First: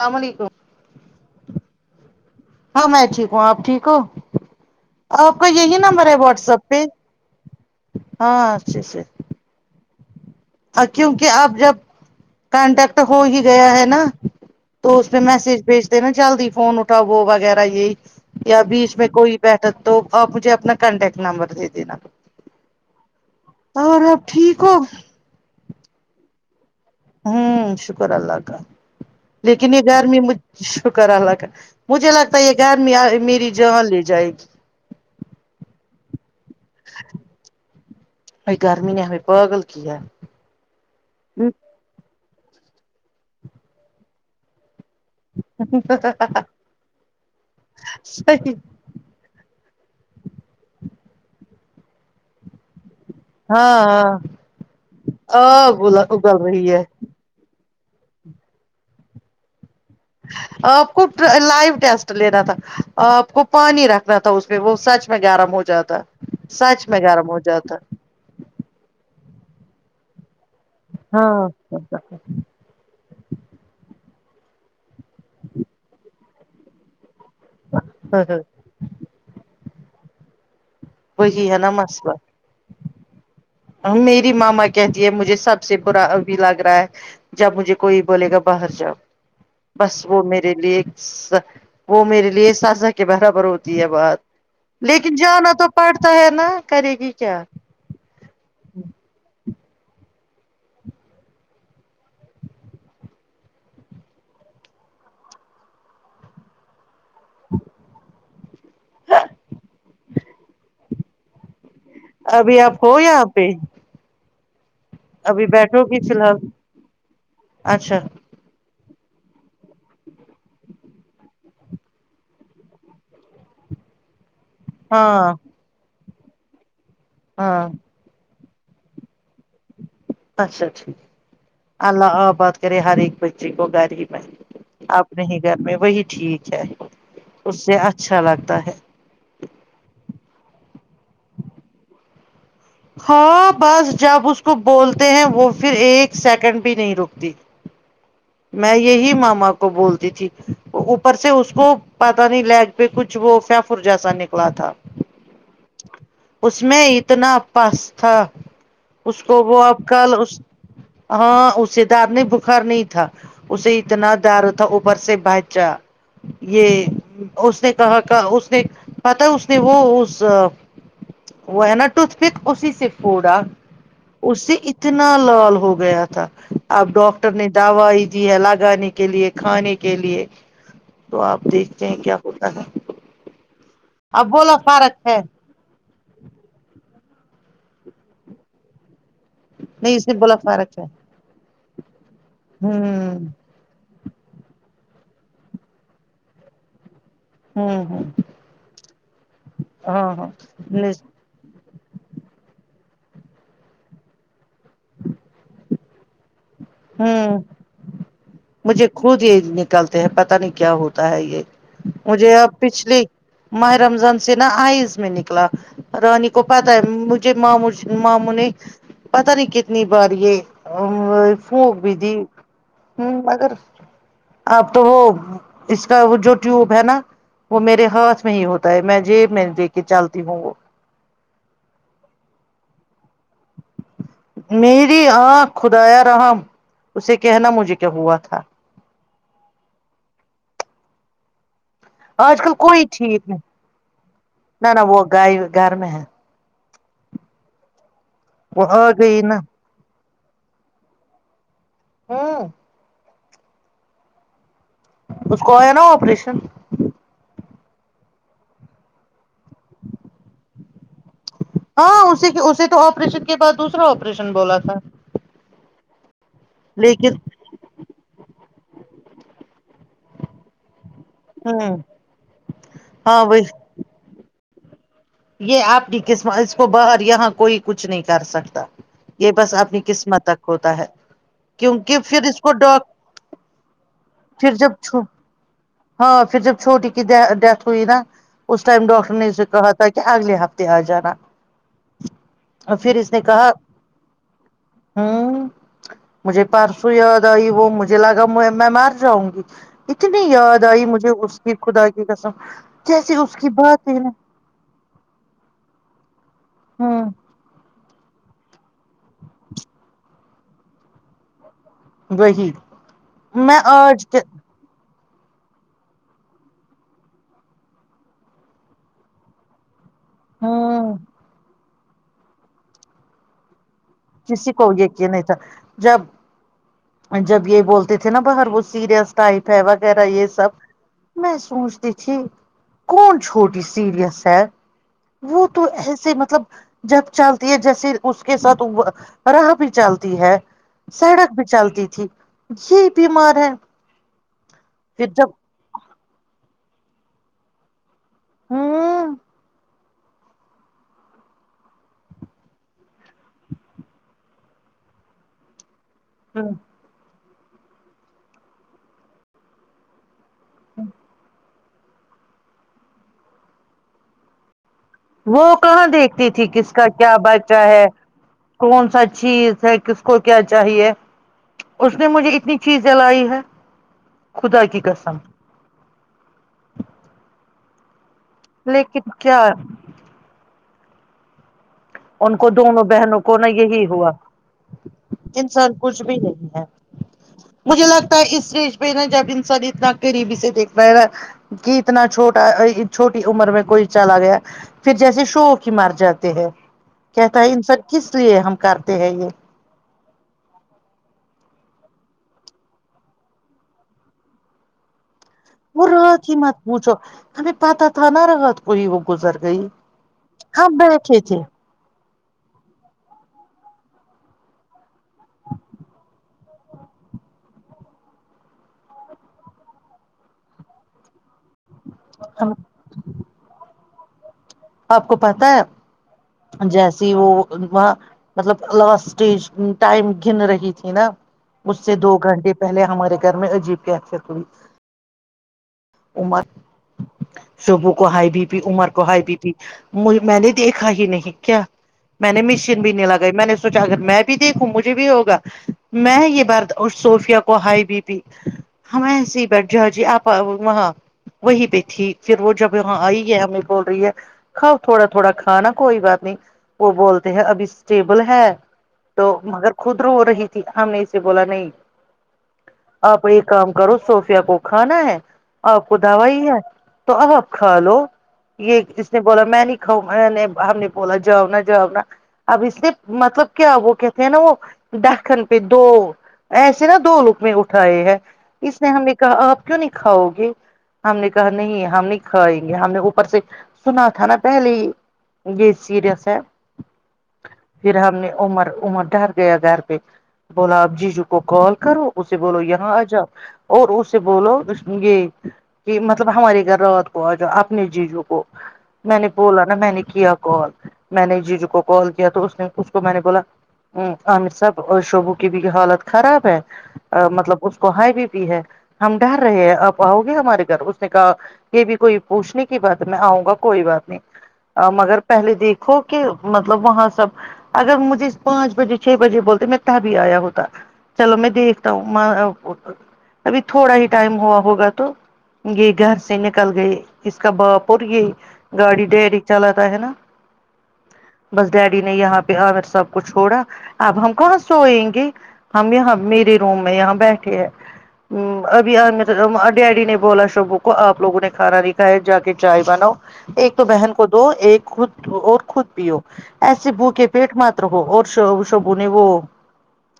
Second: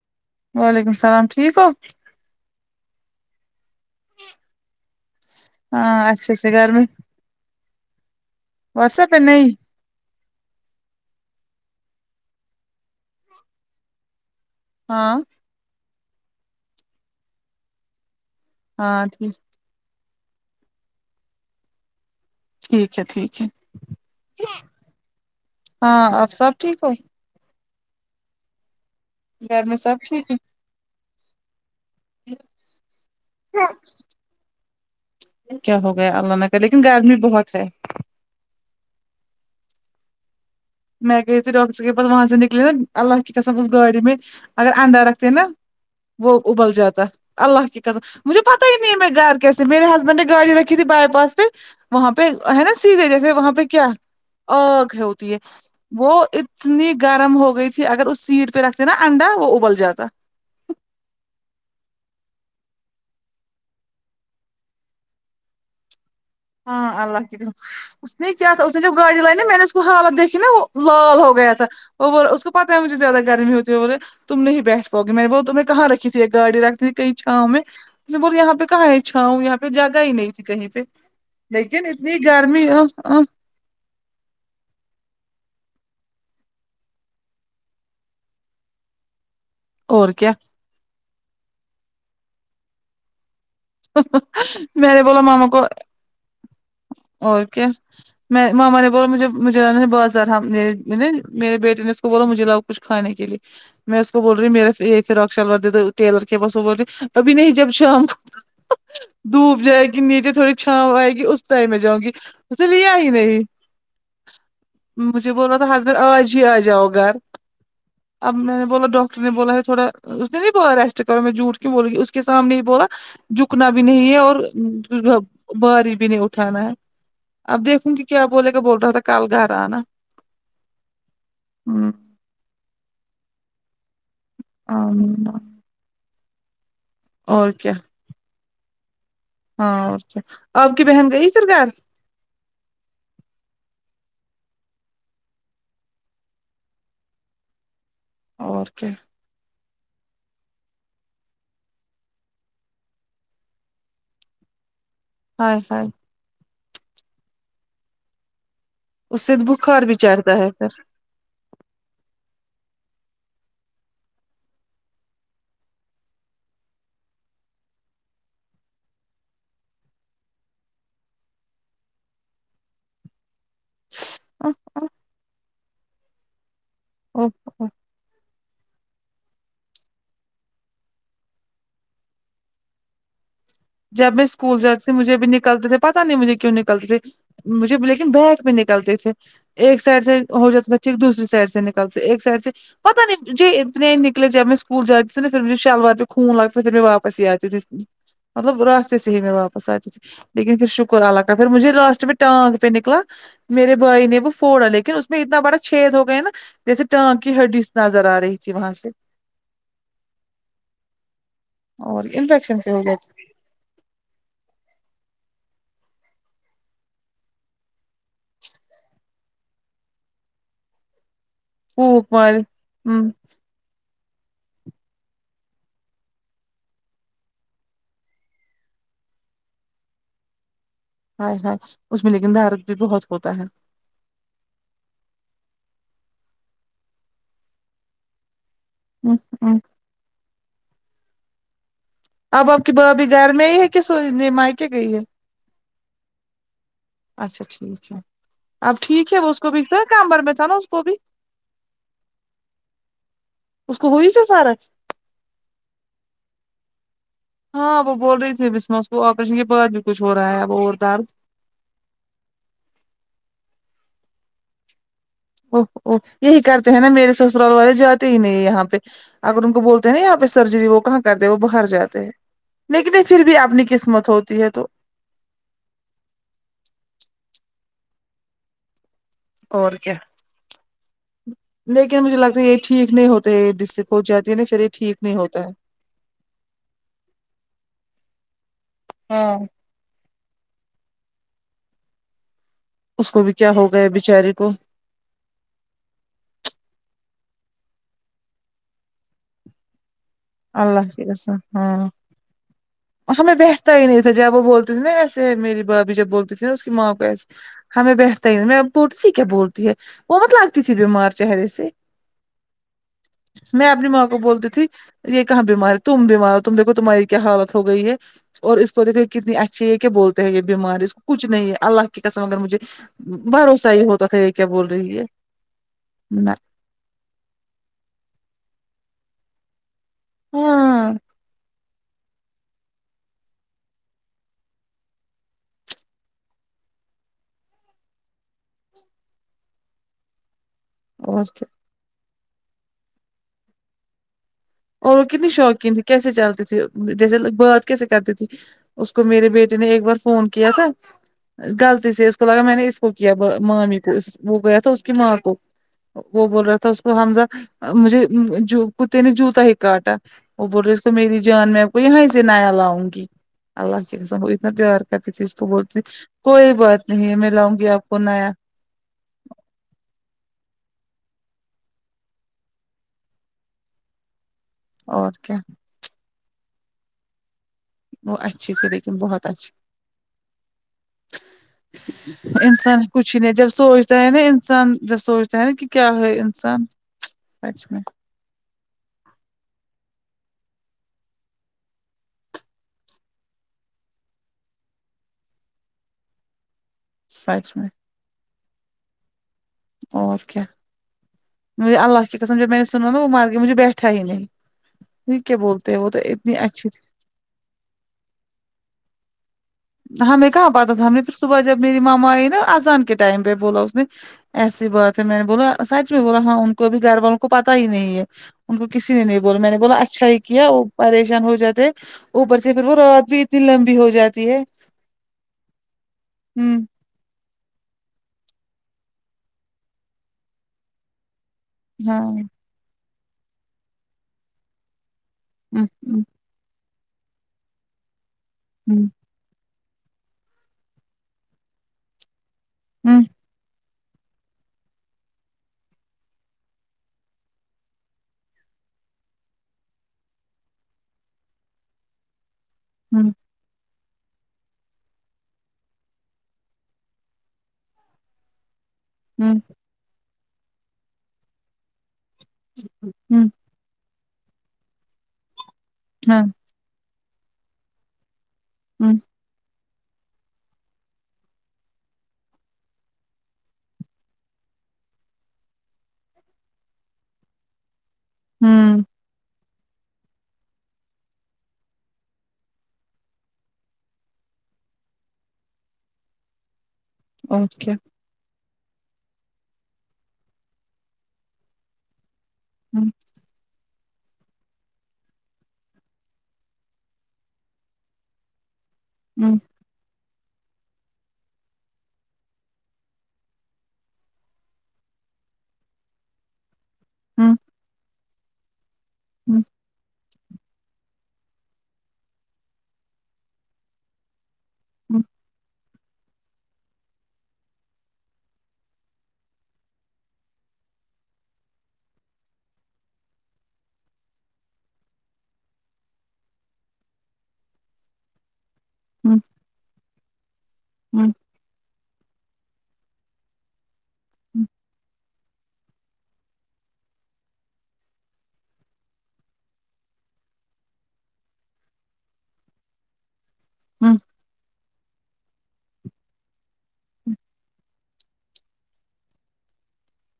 السلام وعلیکم وعلیکم السلام ٹھیک کو ہاں میں ٹھیک ہوں آپ ٹھیک ہو آپ کا یہی نمبر ہاں ہے اچھے واٹس سے ایپ گھر پہ ہاں اچھے واٹس سے ایپ پہ نہیں کیونکہ اب جب کانٹیکٹ ہو ہی گیا ہے نا تو اس ہاں پہ میسج بھیج دینا جلدی فون اٹھاو وغیرہ یہی یا بیچ ہاں میں ٹھیک کوئی بیٹھا تو آپ مجھے اپنا کانٹیکٹ نمبر دے دینا ٹھیک ہے ٹھیک ہے اور آپ ٹھیک ہو ہاں اپ سب ٹھیک ہو ہوں شکر اللہ کا گھر لیکن میں یہ سب گرمی ٹھیک ہے مجھ شکراللہ کا مجھے لگتا ہے یہ گرمیاں میری جان لے جائے گی کیا ہو گیا اللہ نے کہ لیکن گرمی بہت ہے بائی گرمی نے ہمیں پاگل کیا ہے میں گیے تھی ڈاکٹر کے پاس وہاں سے نکلے نا اللہ کی کسم اس گاڑی میں اگر انڈا رک تھ نا وہ ابل جاتا اللہ کی کسم مجھے صحیح پتا ہی نہیں نہیں میں گھر کیسے میرے ہسبینڈ نے گاڑی رکھی تھی بائی پاس پہ وہاں پہ ہے نا سیدھے جیسے وہاں پہ ہاں کیا ہاں آگ ہوتی ہے آگ وہ ابل رہی ہے اتنی گرم ہو گئی تھی اگر اس سیٹ پہ رکھتے نا انڈا وہ ابل جاتا آپ کو لائیو ٹیسٹ لینا تھا آپ کو پانی رکھنا تھا اس میں وہ سچ میں گرم ہو جاتا سچ ہاں میں اللہ گرم کی ہو قسم جاتا اس نے کیا تھا اس نے جب گاڑی لائی نا میں نے اس کو حالت دیکھی نا وہ لال ہو ہاں گیا تھا وہ اس کو پتاہ ہےجھے زیادہ گرمی ہوتی ہے بولے تم نہیں ب بیٹھاؤ گے میں نے بول تمہیں کہاں رکھی تھی گای رکھتی تھی کئی چھاؤوں میں ب یہاں پہ کہاں ہے چھاؤوں یہاں پہ جگہ ہی نہیں تھی کہیں پہ وہی ہے نا لیکن اتنی مسئلہ گرمی ا ا میری ماما کہتی ہے مجھے سب سے برا بھی لگ رہا ہے جب مجھے کوئی بولے گا باہر جاؤ بس اور وہ کیا میرے لیے وہ میرے لیے سازہ کے برابر ہوت بات میں نے لیکن بولا ماما جانا کو تو پڑتا ہے نا کرے گی اور کیا میں ماما نے بولا مجھے مجھے لگ نے بہت زادہ رہا میرے بیٹے نے اس کو بولا مجھے لاؤ کچھ کھانے کے لیے میں اس کو بول رہی ہ میرے یہ فراک شلوار دے دو ٹیلر کے پاس وہ بول رہی ابھی نہیں جب شام ڈوب جائے گی نیچے تھوڑی چھاوں آئے گی اس ٹائم میں جؤں گی ابھی اسنے آپ لیا ہو ہی یہاں نہیں پہ مجھے ابھی بول رہا تو بیٹھو ہسبینڈ گی فی آج الحال ہی آ جاؤ گھر اچھا اب میں نے بولا ڈاکٹر نے بولا ہے تھوڑا اس نے نہیں بولا ریسٹ کرو میں جھوٹ کیوں بولوں گی اس کے سامنے ہی بولا جھکنا بھی نہیں ہے اور ہاں بھاری بھی نہیں اٹھانا ہے اب ہاں دیکھوں گی کیا بولے گا بول رہا تھا کل گهر انا اچھا ٹھیک ہوں اللہ آ باد کرے ہر ایک بچی گو گھر ہی میں اپنے آمین ہی گھر میں وہی ٹھیک ہے اور اس کیا سے اچھا لگتا ہے ہاں اور کیا آپ کی بہن گئی پھر گھر ہاں بس جب اس کو بولتے ہیں وہ پھر ایک سیکنڈ بھی نہیں رکتی اور میں کیا یہی ماما کو بولتی تھی اوپر سے اس کو پتا نہیں لیگ پہ کچھ وہ فیفر جیسا نکلا تھا آے ہائے اس میں اتنا پس تھا اس سے کو وہ اب بخار بھی کل اس چڑھتا ہے ہاں اسے درد می بخار نہیں تھا اسے اتنا درد تھا اوپر سے بچا یہ اس نے کہا کہ اس نے پتا اس نے وہ اس وہ ہے نا ٹوتھ پک اسی سے پھوڑا اس سے پھر اتنا لال ہو گیا تھا اب ڈاکٹر نے دوائی دی ہے لگانے کے لیے کھانے کے لیے تو آپ دیکھتے ہیں کیا ہوتا ہے جب میں اب بولا اسکول جاتی تھی فارق مجھے بھی نکلتے تھے پتا نہیں مجھے کیوں نکلتے تھے مجھے لیکن بیک پہ نکلتے تھے ایک نہیں سائڈ اس نے سے بولا ہو جاتا فارق ہے تھاٹھیک دوسری سائڈ سے نکلتے ایک سائڈ سے پتا ہوں نہیں مجھے اتنے نکلے جب میں اسکول جاتی شلوار پے خون لگتا تھا پھر میں واپس ہی آ گیا ہوں ہوں مطلب راستے سے ہی میں واپس آتے تھی لیکن پھر شکر ہاں اللہ کا پھر مجھے لاسٹ میں ٹانگ پہ نکلا میرے بھائی نے وہ پوڑا لیکن اس میں اتنا بڑا چھید ہو گئے نا جیسے ٹانگ ہوں کی ہڈی نظر آ رہی تھی وہاں مجھے سے خود یہ نکالتے ہیں پتا نہیں کیا ہوتا ہے یہ اور مجھے اب انفیکشن سے ہو گیا پچھلیے ماہ رمضان سے نا آئس میں نکلا رانی کو پتاہ ہے مجھے ماموں ماموں نے پتا نہیں کتنی بار یہ ا سوک بھی تھی پھوک مار ہوں ہ مگر آپ تو وہ اس کا وہ جو ٹیوب ہے نا وہ میرے ہاتھ میں ہی ہوتا ہے میں جیب میں لے کے چلتی ہوں وہ ہ ہ اس میں لیکن درد بھی بہت ہوتا ہے میری آنکھ خدایا رحم اسے کہنا مجھے کیا ہوا تھا ہوں ہوں آج اب کل آپ کی کوئی بھابھی ٹھیک گھر نہیں میںئی ہے کہ سونے مائ کے نہ نہ گئی ہے وہ گائے گھر میں ہے اچھا ٹھیک ہے وہ اب آ ٹھیک ہے گئی وہ نا اس کو بگتار کمر میں تھا نا اس کو بھی ہاں اس کو ہوئی پھر فرق اس کو آیا نا آپریشن ہاں وہ بول رہی تھی بیچ مے اسکو آپریشن کے بعد بھی کچھ ہو رہا ہے اب اور درد ہاں اس کے اسے تو آپریشن کے بعد دوسرا آپریشن بولا تھا ا یہی کرتے ہیں نا میرے لیکن سو والے جاتے ہی نہیں یہاں پہ اگر ان کو بولتے ہیں نا یہاں پہ سرجری وہ کہاں کرتے وہ باہر ہوں جاتے ہیں لیکن ہاں پھر بھی وہی اپنی قسمت ہوتی ہے تو یہ آپ کی قسمت اس کو باہر یہاں کوئی کچھ نہیں کر سکتا یہ بس اور اپنی کیا قسمت تک ہوتا ہے کیونکہ لیکن مجھے پھر اس لگتا ہے کو یہ ڈاک ٹھیک نہیں ہوتے یہ ڈس سے کھ جاتی ہے نہ پھر یہ ٹھیک نہیں ہوتا ہے ہاں پھر جب چھوٹی کی دے ڈیتھ ہوئی نا اس ٹائم ڈاکٹر نے ہاں اسے کہا تھا کیا اگلے ہفتے آ جانا اور پھر اس نے کو بھی کہا کیا ہو گیا بچاری کو ہاں مجھے پرسو یاد آئی وہ مجھے لگا میں مار جاؤں گی اتنی یاد آئی اللہ مجھے قسم اس کی خدا ہاں کی قسم کیسی اس کی بات ہے نا تھ نا ایسے میری بھابھی جب بولتی تھی نا اس کی ماں کو ہوں ایسے ہمیں بیٹھتا ہی نہیں میں اب بولتی تھی کیا بولتی ہے وہ مت لگتی تھی بیمار چہرے سے وہی میں اپنی ماں کو بولتی تھی یہ کہاں بیمار ہے تم بیمار ہو تم دیکو تمہاری کیا حالت ہوگئی ہے اور اس کو دیکھو یہ کتنی اک اچ یہ کیا بولتے ہیں یہ بیمار ہے اس ہوں کو کچھ نہیں ہے اللہ کی قسم اگر مجھے بھروسہ ہی ہو کسی کو یقین نہیں تھا جب نہ جب یہ بولتے تھے نا باہر وہ سیریس ٹائپ ہے وغیرہ یہ سب ہاں میں سوچتی جھ کون چھوٹی سیریس ہے وہ تو ایسے مطلب جب چلتی ہے جیسے اس کے ساتھ راہ بھی چلتی ہے اور سڑک کیا بھی چلتی تھی یہ بیمار ہے اورو پھر کتنی جب شوقین تھی کیسے چلتی تھی جیسے بات کیسے کرتی تھی اس کو میرے بیٹے نے ایک بار فون کیا تھا ہاں غلطی سے اس کو لگا میں نے اس کو کیا مامی کو وہ گیا تھا اس کی ماں کو وہ بول رہا تھا اس کو حمزہ مجھے کتے نے جوتا ہی کاٹا وہ بولو اس کو میری جان میں آپ کو یہیں سے نیا لاؤں گی اللہ کے وہ اتنا پیار کرتی تھیز تو وہ بولتی کہاں دیکھتی تھی کوئی کس کا بات نہیں کیا ہے میں بچہ لاؤں گی ہے آپ کو نایا کون سا چیز ہے کس کو کیا چاہیے اس نے مجھے اتنی چیز جلائی ہے خدا کی اور قسم کیا وہ اچھے سےھی لیکن بہت اچھھی ان کو انسان دونوں کچھ ہی بہنوں نہیں کو جب نا یہی سوچتا ہے ہوا نا انسان جب سوچتا ہے نا کہ انسان کیا کچھ بھی ہے نہیں انسان ہے اچھا مجھے لگتا ہے اس اسٹیج پہ نا جب انسان اتنا قریبی سے دیکھ پا نا کہ اتنا چھوٹا چھوٹی عمر میں کوئی چلا گیا پھر جیسے شو کی مار جاتے ہیں کہتا ہے سچ میں انسب کس لیے ہم کرتے ہیں یہ اور کیا مے اللہ کے قسم جوب میں نے سنا نا وہ مار گیا مجھے بیٹھا ہی نہیں ھی کیا بولتے ہیں وہ تو اتنی اچھی تھی ابھی پاتہ تھا نہ رہا کوئی وہ گزر گئی ہمیں کہاں پتاہ تھا ہم نے پھر بیٹھے تھے صبح جب میری ماما آئی نا اذان کے ٹائم پہ بولا اس نے ایسی بات ہے میں نے بولا سچ میں بولا ہاں ان کو بھیب گھر والوں کو پتا ہی نہیں ہے ان کو کسی نے نہیں بولا میں نے بولا اچھا ہی کیا وہ پریشان ہو جاتا اوپر سے ہم پھر وہ رات بھی اتنی لمبی ہو جاتی ہے آپ کو پتا ہے ہوں جیسی وہ وہ مطلب لاسٹٹیج ٹائم گن رہی تھی نا اس سے ہاں دو گھنٹے پہلے ہمارے گھر میں عجیب کی اثت ہوئی ہوں ہوں امر سبو کو ہائی بی پی ہوں عمر کو ہائی بی پی میں نے دیکھا ہی نہیں کیا میں نے مشین بھینے لگا گ میں نے سوچا اگر میں بھی دیکھوں مجے بھی ہوا میں یہ برد اور صوفیا کو ہائی بی پی ہم ایس ہی بیٹھ جا جی آپ وہاں وہیں پہ تھی پھر وہ جب یہاں ہوں ہوں آئی ہے ہمیں بول رہی ہے کھاؤ تھوڑا تھوڑا کھانا کوئی بات نہیں وہ بولتے ہیں ابھی اسٹیبل ہے تو ہوں مگر خود رو رہی تھی ہم نے اسے بولا نہیں آپ ہوں ایک کام کرو صوفیا کو کھانا ہے آپ کو ہاں دوا ہی ہے تو اب آپ کھا لو یہ اس ہوں اس نے بولا میں نہیں کاؤ میں نے ہم نے بولا جاؤنا جاؤنا اب اس نے مطلب کیا وہ کہتے ہیں نا وہ دہ کن پہ دو ایسے نا دو لوک میں اٹھائے ہیں اس ہوں نے ہم نے کہ آپ کیوں نہیں کھاؤ گے ہم نے کہا نہیں ہم نہیں کھائیں گے ہم نے اوپر سے سنا تھا نا پہلے ہی گی سییرس ہے اوکے پھر ہم نے عمر عمر ڈر گیا گھر پہ بولا اب جی جو کو کال کرو اس سے بولو یہ ہوں ہاں آ ج آپ اور اسے بولو اس یہ کہ مطلب ہمارے گھر رات کو آ جاؤ اپنے جیجو کو میں نے ہوں بولا نا میں نے کیا کال میں نے جیجو کو کال کیا تو اس نے اسکو میں نے بولا ام امیر صاحب شعبو کی بھی حالت خراب ہے ہوں مطلب اس کو ہائی بی پی ہے ہم ڈر رہے ہیں اب آؤ گے ہمارے گھر اس نے کہا یہ بھی کوئی پوچھنے کی بات میں آؤں گا کوئی بات نہیں ا ہاں مگر پہلے دیکھو کہ مطلب وہاں سب اگر مجھے پانچ بجے چھ بجے بولتے میں تب بھی آیا ہوتا چلو میں دیکھتا ہوں ما ا ا ابھی تھوڑا ہی ٹائم ہوا ہوگا تو یہ گھر سے نکل گئے اس کا باپ اور یہ گاڑی ڈائریک چلاتا ہے نا بس ڈیڈی نے یہاں پہ آکر سب کو چھوڑا اب ہم کہاں سوئیں گے ہم یہاں میرے روم میں یہاں بیٹھے ہیں ہم ابھی آ ڈیڈی نے بولا شبوں کو آپ لوگوں نے کھانا نہیں کھایا جا کے چائے بناؤ ایک تو بہن کو دو ایک خود اور خود پیو ایسے بھو کے پیٹ مت رہو اور شو شبو نے وہ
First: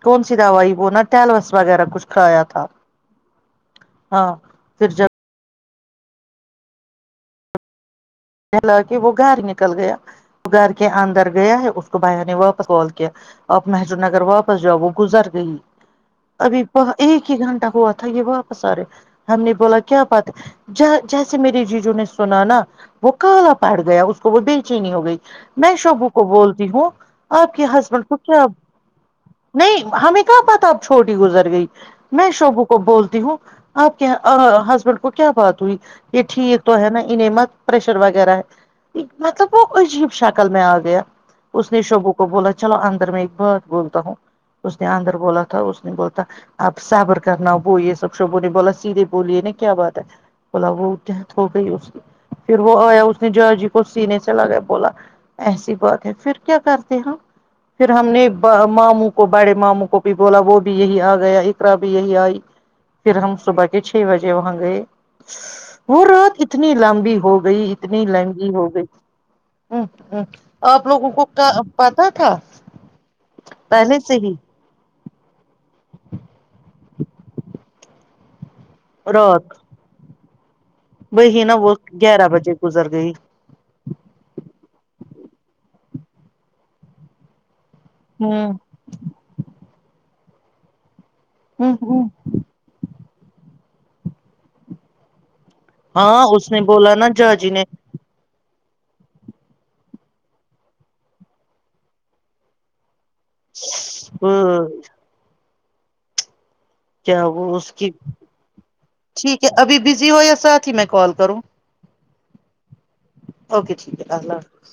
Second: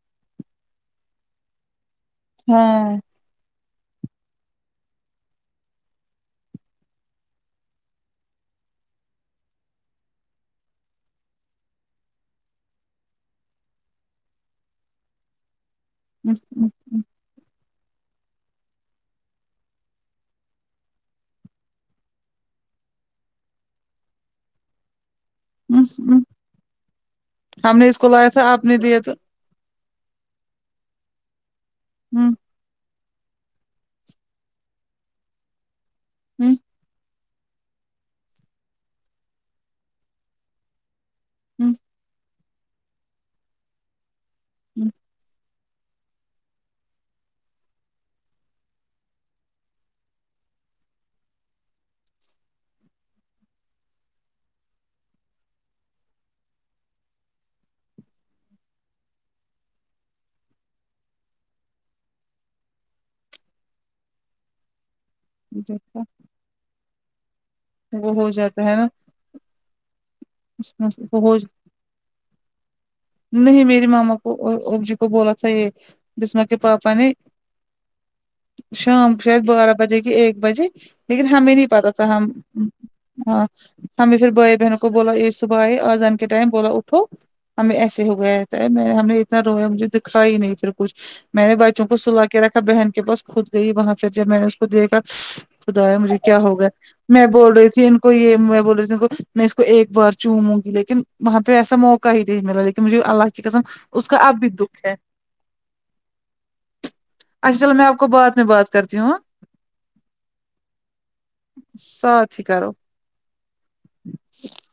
کونسی دوائی وہ نہ ٹلوس وغیرہ کچھ کھایا تھا ہاں پھر جب کہلا کے وہ گھر نکل گیا گھر کے اندر گیا ہے اس کو بھائی نے واپس کال کیا آپ محج نگر واپس جاؤ وہ گزر گئی ابھی ایک ہی گھنٹہ ہوا تھا یہ واپس آ رہے ہم نے بولا کیا بات ہے جیسے میری جیجو نے سنا نا وہ کالا پڑ گیا اس کو وہ بےچینی ہو گئی میں شبو کو بولتی ہوں آپ کے ہم نے اس ہسبینڈ کو لایا کیا تھا آپ نے لیا تو نہیں ہمیں کیا پتہ اب چھوٹی گزر گئی میں شوبو کو بول تی ہوں آپ کے ہسبینڈ کو کیا بات ہوئی یہ ٹھیک تو ہے نا انے مت پریشر وغیرہ ہے مطلب وہ عجیب شکل میں آ گیا اس نے شبو کو بولا چلو اندر میں ایک بات بولتا ہوں اس نے اندر بولا تھا اس نے بولتا اپ صابر کرنا وہ یہ سب شبوں نے بولا سیدھے بولیے نا کیا بات ہے بولا وہ ڈیتھ ہو گئی اس کی پھر وہ آیا اس نے جہجی کو سینے سے لگیا بولا ایسی بات ہے پھر کیا کرتے ہیں پھر ہم نے ب ماموں کو بڑے ماموں کو بھی بولا وہ بھی یہی آ گیا اقرا بھی یہی آئی پھر ہم صبح کے چھ بجے وہاں گئے وہ رات اتنی لمبی ہو گئی اتنی وہ لہنگی ہو جاتا ہے گئی نا ہم ہم آپ لوگوں وہ کو ہو پتا تھا نہیں میری پہلے سے ماما کو ہی اور اب جی کو بولا تھا یہ بسما کے پاپا نے شام شید رات بارہ بجے کے ایک بجے لیکن وہی ہمیں نا نہیں وہ پتا تھا گیارہ ہم بجے گزر گئی ہاں ہمیں پھر بھائی بہنوں کو بولا یہ صبح ہے آزان کے ٹائم بولا اٹھو ہمیں ایسے ہو گیا ہوں تھا میں ہم نے اتنا رویا مجھے دکھا ہی نہیں پھر کچھ میں نے ہ بچوں کو ہ سلا کے رکھ بہن کے پاس خد گئی وہاں پھر جب میں نے اس کو دیکھا س خدایا مجھے ہاں کیا اس نے ہوگا بولا نا میں جا جی بول نے رہی تھی ان کو یہ بول رہی تھی ان میں ایک بار چوموں گی لیکن وہاں پہ ایسا موقع ہی نہیں ملا لیکن مجھے اللہ کی قسم اس کا اب بھی دکھ کیا ہے کیا وہ اچھا اس چلو میں کی آپ کو بعد میں بات کرتی ہوں ہاں؟ ٹھیک ہے ابھی بزی ہو یا ساتھ ہی میں کال کروں ساتھی کرو اوکے ٹھیک ہے اللہ حافظ